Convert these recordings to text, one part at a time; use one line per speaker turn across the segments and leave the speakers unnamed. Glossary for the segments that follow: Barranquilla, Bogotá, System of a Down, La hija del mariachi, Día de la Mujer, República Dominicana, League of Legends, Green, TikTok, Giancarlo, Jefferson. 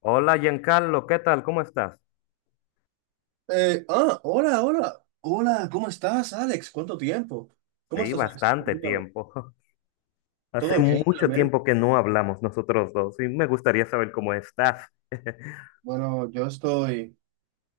Hola Giancarlo, ¿qué tal? ¿Cómo estás?
Hola, ¿cómo estás, Alex? ¿Cuánto tiempo? ¿Cómo
Sí,
estás, Alex?
bastante
Permítame.
tiempo. Hace
¿Todo bien,
mucho
realmente?
tiempo que no hablamos nosotros dos y me gustaría saber cómo estás.
Bueno, yo estoy...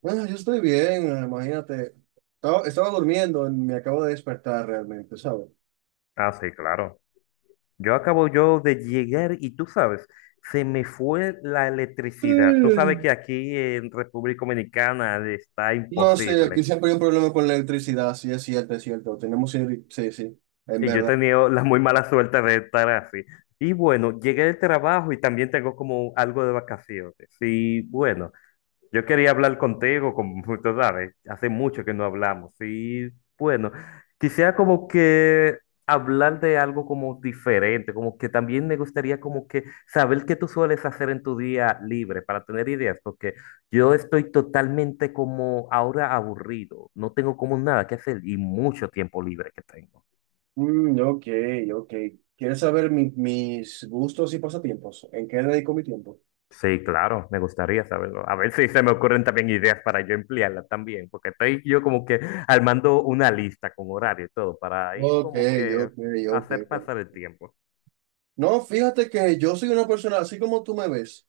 Bueno, yo estoy bien, imagínate. Estaba durmiendo y me acabo de despertar realmente, ¿sabes?
Ah, sí, claro. Yo acabo yo de llegar y tú sabes, se me fue la electricidad. Tú sabes
Mm.
que aquí en República Dominicana está
No sé,
imposible.
aquí siempre hay un problema con la electricidad, sí, es cierto, es cierto. Sí, sí, en
Y yo he
verdad.
tenido la muy mala suerte de estar así. Y bueno, llegué del trabajo y también tengo como algo de vacaciones. Y bueno. Yo quería hablar contigo, como tú sabes, hace mucho que no hablamos. Y bueno, quisiera como que hablar de algo como diferente, como que también me gustaría como que saber qué tú sueles hacer en tu día libre para tener ideas, porque yo estoy totalmente como ahora aburrido, no tengo como nada que hacer y mucho tiempo libre que tengo.
Mm, ok, ok. ¿Quieres saber mis gustos y pasatiempos? ¿En qué dedico mi tiempo?
Sí, claro, me gustaría saberlo. A ver si se me ocurren también ideas para yo emplearla también, porque estoy yo como que armando una lista con horario y todo para ir
Ok,
como que
ok, ok.
hacer
Ok.
pasar el tiempo.
No, fíjate que yo soy una persona, así como tú me ves,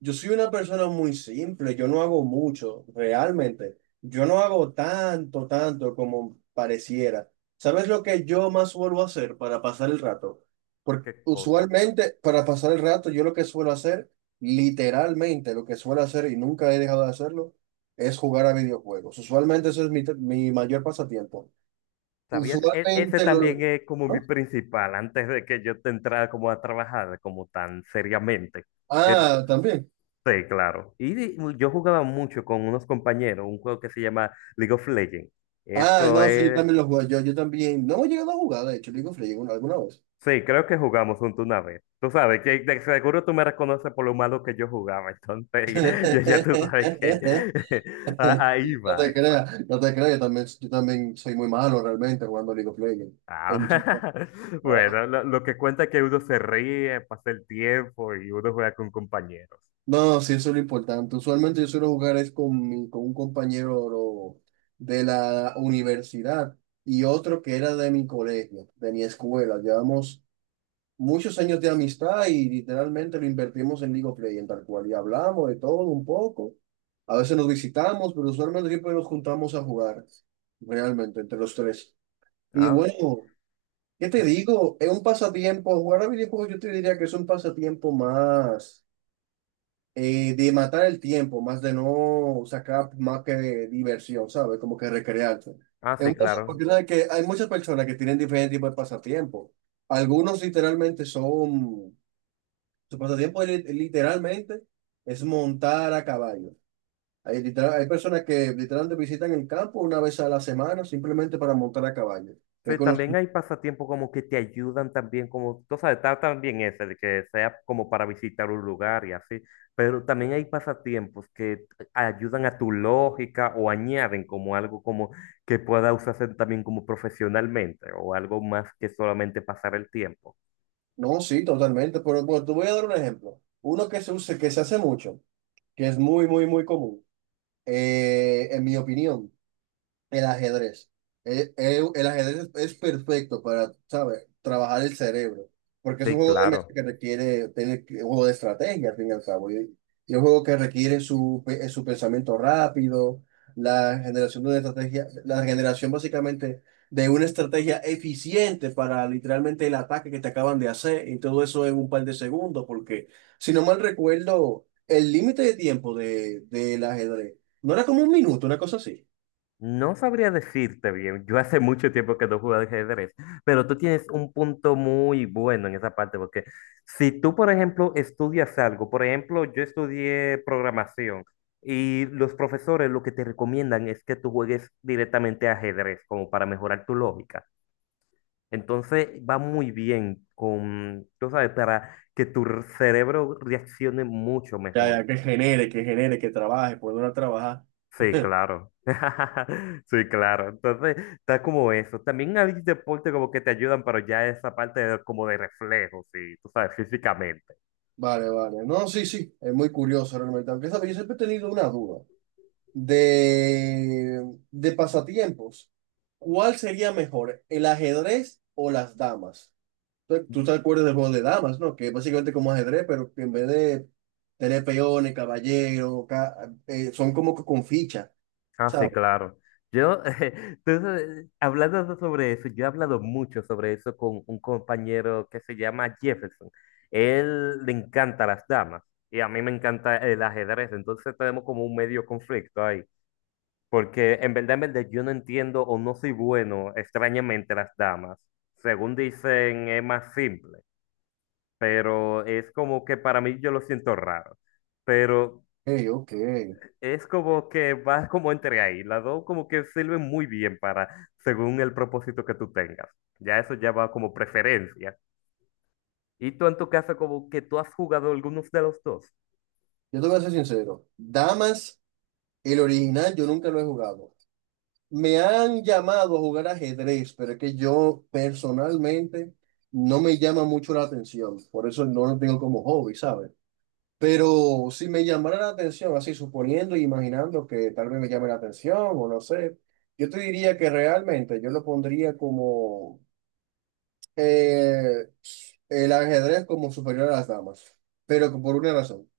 yo soy una persona muy simple, yo no hago mucho, realmente. Yo no hago tanto, tanto como pareciera. ¿Sabes lo que yo más suelo hacer para pasar el rato? Porque
¿Qué cosa?
usualmente para pasar el rato yo lo que suelo hacer, literalmente lo que suelo hacer y nunca he dejado de hacerlo, es jugar a videojuegos. Usualmente eso es mi mayor pasatiempo.
¿Sabías? Ese
Usualmente lo...
también es como
¿Ah?
mi principal antes de que yo te entrara como a trabajar como tan seriamente. El-
Ah, también.
Sí, claro. Y yo jugaba mucho con unos compañeros, un juego que se llama League of Legends.
Ah,
Eso
no, sí, yo
es.
también lo jugué, yo también, no he llegado a jugar, de hecho, League of Legends una- alguna vez.
Sí, creo que jugamos juntos una vez. Tú sabes que de seguro tú me reconoces por lo malo que yo jugaba, entonces ya tú sabes que ahí
No
va
te
eso.
creas, no te creas, yo también soy muy malo realmente jugando League of Legends.
Ah,
En chica, no.
bueno, lo que cuenta es que uno se ríe, pasa el tiempo y uno juega con compañeros.
No, sí, eso es lo importante. Usualmente yo suelo jugar es con un compañero de la universidad y otro que era de mi colegio, de mi escuela. Llevamos muchos años de amistad y literalmente lo invertimos en League of Legends, tal cual. Y hablamos de todo un poco. A veces nos visitamos, pero usualmente siempre nos juntamos a jugar, realmente, entre los tres. Y
Ah,
bueno, ¿qué te
es-
digo? Es un pasatiempo, jugar a videojuegos yo te diría que es un pasatiempo más de matar el tiempo, más de no sacar más que diversión, ¿sabes? Como que recrearte. Es
sí,
un
claro.
pasatiempo que hay muchas personas que tienen diferentes tipos de pasatiempo. Algunos literalmente son su pasatiempo es li- literalmente es montar a caballo. Hay personas que literalmente visitan el campo una vez a la semana simplemente para montar a caballo. Que he
Sí, también hay pasatiempos como que te ayudan también, como, tú sabes, está también ese, de que sea como para visitar un lugar y así, pero también hay pasatiempos que ayudan a tu lógica o añaden como algo como que pueda usarse también como profesionalmente o algo más que solamente pasar el tiempo.
No, sí, totalmente. Pero bueno, te voy a dar un ejemplo. Uno que se usa, que se hace mucho, que es muy, muy, muy común, en mi opinión. El ajedrez. El ajedrez es perfecto para, ¿sabes? Trabajar el cerebro. Porque es un
Sí,
juego de mesa
claro.
que un juego de estrategia, al fin y al cabo. Y un juego que requiere su pensamiento rápido, la generación de una estrategia, la generación básicamente de una estrategia eficiente para literalmente el ataque que te acaban de hacer. Y todo eso en un par de segundos. Porque, si no mal recuerdo, el límite de tiempo de, del ajedrez no era como un minuto, una cosa así.
No sabría decirte bien, yo hace mucho tiempo que no juego al ajedrez, pero tú tienes un punto muy bueno en esa parte, porque si tú, por ejemplo, estudias algo, por ejemplo, yo estudié programación y los profesores lo que te recomiendan es que tú juegues directamente a ajedrez, como para mejorar tu lógica. Entonces va muy bien con, tú sabes, para que tu cerebro reaccione mucho
Ya,
mejor.
ya, que genere, que genere, que trabaje, poner a trabajar.
Sí, claro. Sí, claro. Entonces, está como eso. También hay deportes como que te ayudan, pero ya esa como de reflejos, sí, tú sabes, físicamente.
Vale, vale. No, sí, sí, es muy curioso realmente. Aunque, ¿sabes? Yo siempre he tenido una duda de pasatiempos. ¿Cuál sería mejor, el ajedrez o las damas? Tú te acuerdas del juego de damas, ¿no? Que es básicamente como ajedrez, pero que en vez de tener peones, son como que con ficha,
Ah, sí,
¿sabes?
claro. Yo, entonces, hablando sobre eso, yo he hablado mucho sobre eso con un compañero que se llama Jefferson. Él le encanta las damas y a mí me encanta el ajedrez, entonces tenemos como un medio conflicto ahí. Porque en verdad, yo no entiendo o no soy bueno, extrañamente, las damas. Según dicen, es más simple, pero es como que para mí yo lo siento raro. Pero
Ok, ok.
es como que va como entre ahí. Las dos como que sirven muy bien para, según el propósito que tú tengas. Ya eso ya va como preferencia. Y tú en tu caso, como que tú has jugado algunos de los dos.
Yo te voy a ser sincero. Damas, el original, yo nunca lo he jugado. Me han llamado a jugar ajedrez, pero es que yo personalmente no me llama mucho la atención, por eso no lo tengo como hobby, ¿sabes? Pero si me llamara la atención, así suponiendo e imaginando que tal vez me llame la atención o no sé, yo te diría que realmente yo lo pondría como eh, el ajedrez como superior a las damas, pero por una razón.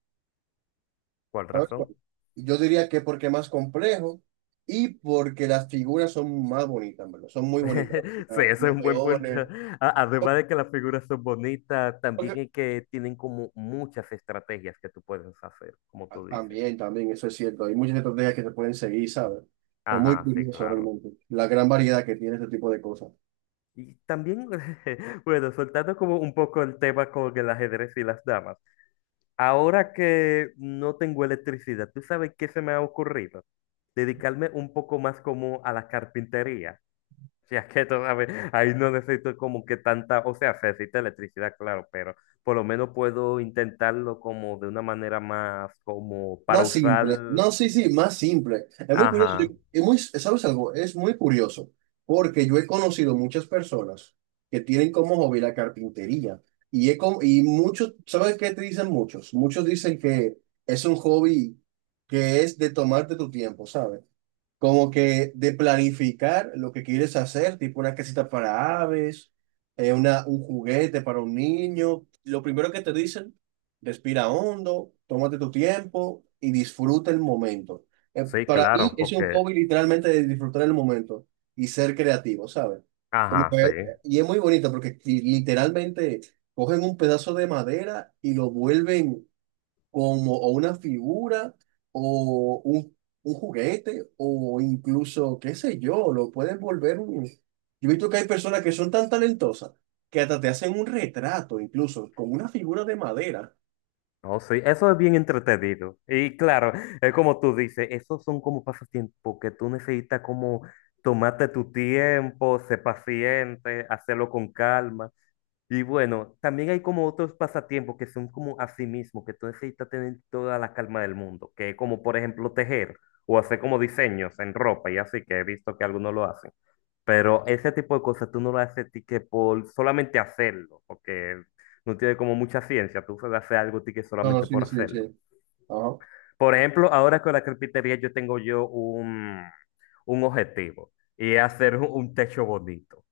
¿Cuál
¿Sabes cuál?
razón?
Yo diría que porque es más complejo y porque las figuras son más bonitas, ¿en verdad? Son muy bonitas.
Sí,
Ah,
ese es
los
un buen punto.
peones.
Además de que las figuras son bonitas, también
porque-
es que tienen como muchas estrategias que tú puedes hacer, como tú dices.
También, también, eso es cierto. Hay muchas estrategias que se pueden seguir, ¿sabes? Es muy
Ajá, sí,
curioso
claro.
realmente la gran variedad que tiene este tipo de cosas.
Y también, bueno, soltando como un poco el tema con el ajedrez y las damas. Ahora que no tengo electricidad, ¿tú sabes qué se me ha ocurrido? Dedicarme un poco más como a la carpintería. Si es que todavía ahí no necesito como que tanta, o sea, se necesita electricidad, claro, pero por lo menos puedo intentarlo como de una manera más como para
Más simple.
usar,
No, sí, sí, más simple.
ajá,
Es muy, ¿sabes algo? Es muy curioso porque yo he conocido muchas personas que tienen como hobby la carpintería y muchos, ¿sabes qué te dicen muchos? Muchos dicen que es un hobby que es de tomarte tu tiempo, ¿sabes? Como que de planificar lo que quieres hacer, tipo una casita para aves, un juguete para un niño. Lo primero que te dicen, respira hondo, tómate tu tiempo y disfruta el momento.
sí,
Para mí
claro,
es un
porque,
hobby literalmente de disfrutar el momento y ser creativo, ¿sabes?
ajá, sí,
Y es muy bonito porque literalmente cogen un pedazo de madera y lo vuelven como o una figura o un juguete o incluso, qué sé yo, lo pueden volver un... Yo he visto que hay personas que son tan talentosas que hasta te hacen un retrato, incluso con una figura de madera.
no, sí, eso es bien entretenido. Y claro, es como tú dices, esos son como pasatiempos que tú necesitas como tomarte tu tiempo, ser paciente, hacerlo con calma. Y bueno, también hay como otros pasatiempos que son como a sí mismo, que tú necesitas tener toda la calma del mundo, que es como por ejemplo tejer o hacer como diseños en ropa y así, que he visto que algunos lo hacen. Pero ese tipo de cosas tú no lo haces ti que por solamente hacerlo, porque no tiene como mucha ciencia, tú solo haces algo ti que
No, no,
solamente
sí,
por
sí,
hacerlo.
sí. Ajá.
Por ejemplo, ahora con la carpintería yo tengo yo un objetivo y es hacer un techo bonito.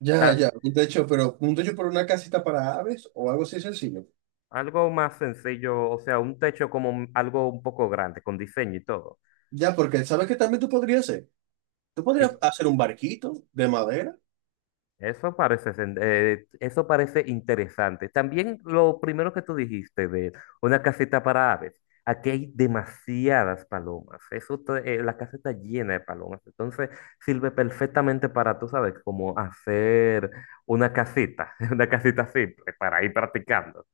Ya,
Ta-
ya, un techo, pero un techo por una casita para aves o algo así sencillo.
Algo más sencillo, o sea, un techo como algo un poco grande, con diseño y todo.
Ya, porque ¿sabes que también tú podrías hacer? Tú podrías
Que
hacer un barquito de madera.
eso parece, eso parece interesante. También lo primero que tú dijiste de una casita para aves. Aquí hay demasiadas palomas. La casa está llena de palomas. Entonces sirve perfectamente para, tú sabes, como hacer una casita, una casita simple para ir practicando.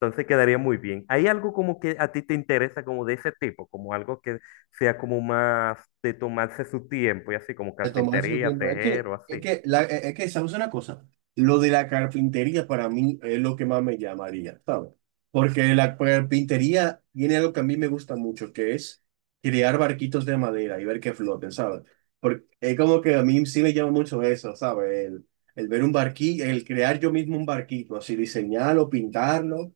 Entonces quedaría muy bien. ¿Hay algo como que a ti te interesa como de ese tipo? Como algo que sea como más de tomarse su tiempo y así como
De tomarse su
carpintería,
tiempo. Es
tejer
que,
o
es
así.
que, la, es es que, ¿sabes una cosa? Lo de la carpintería para mí es lo que más me llamaría, ¿sabes? Porque la carpintería tiene algo que a mí me gusta mucho, que es crear barquitos de madera y ver que floten, ¿sabes? Porque es como que a mí sí me llama mucho eso, ¿sabes? El ver un barquillo, el crear yo mismo un barquito, así diseñarlo, pintarlo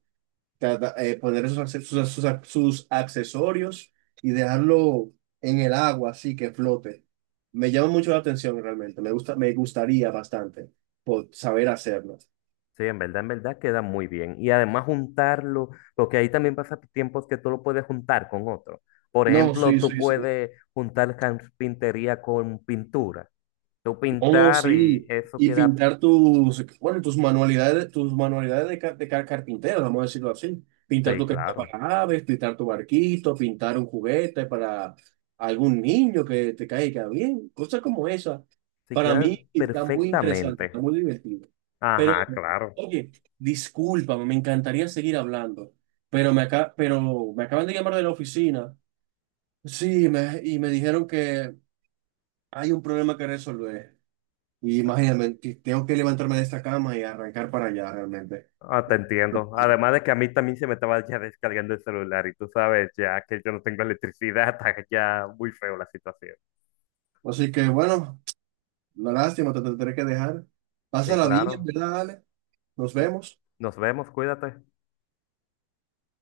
cada- eh, poner sus, acce- sus, sus ac- sus accesorios y dejarlo en el agua, así que flote. Me llama mucho la atención realmente, me gusta, me gustaría bastante por saber hacerlo.
Sí, en verdad queda muy bien. Y además juntarlo, porque ahí también pasa tiempos que tú lo puedes juntar con otro. Por
No,
ejemplo,
sí,
tú
sí, sí.
puedes juntar carpintería con pintura. Tú
Oh,
pintar y
sí.
eso
Y
queda,
pintar tus, bueno, tus manualidades, tus manualidades de carpintero, vamos a decirlo así. Pintar
sí,
tu casita
claro.
para aves, pintar tu barquito, pintar un juguete para algún niño que te caiga bien, cosas como esa.
Sí,
Para
quedan
mí está muy interesante, está
perfectamente.
muy divertido. Pero,
Ajá, claro.
oye, discúlpame, me encantaría seguir hablando, pero pero me acaban de llamar de la oficina. Sí, y me dijeron que hay un problema que resolver. Y imagínate, que tengo que levantarme de esta cama y arrancar para allá realmente.
Ah, te entiendo. Además de que a mí también se me estaba ya descargando el celular y tú sabes ya que yo no tengo electricidad, está ya muy feo la situación.
Así que bueno, una lástima, te tendré que dejar.
Sí,
Pásala bien, en
claro.
verdad, Ale. Nos
Y
vemos.
nos vemos, cuídate.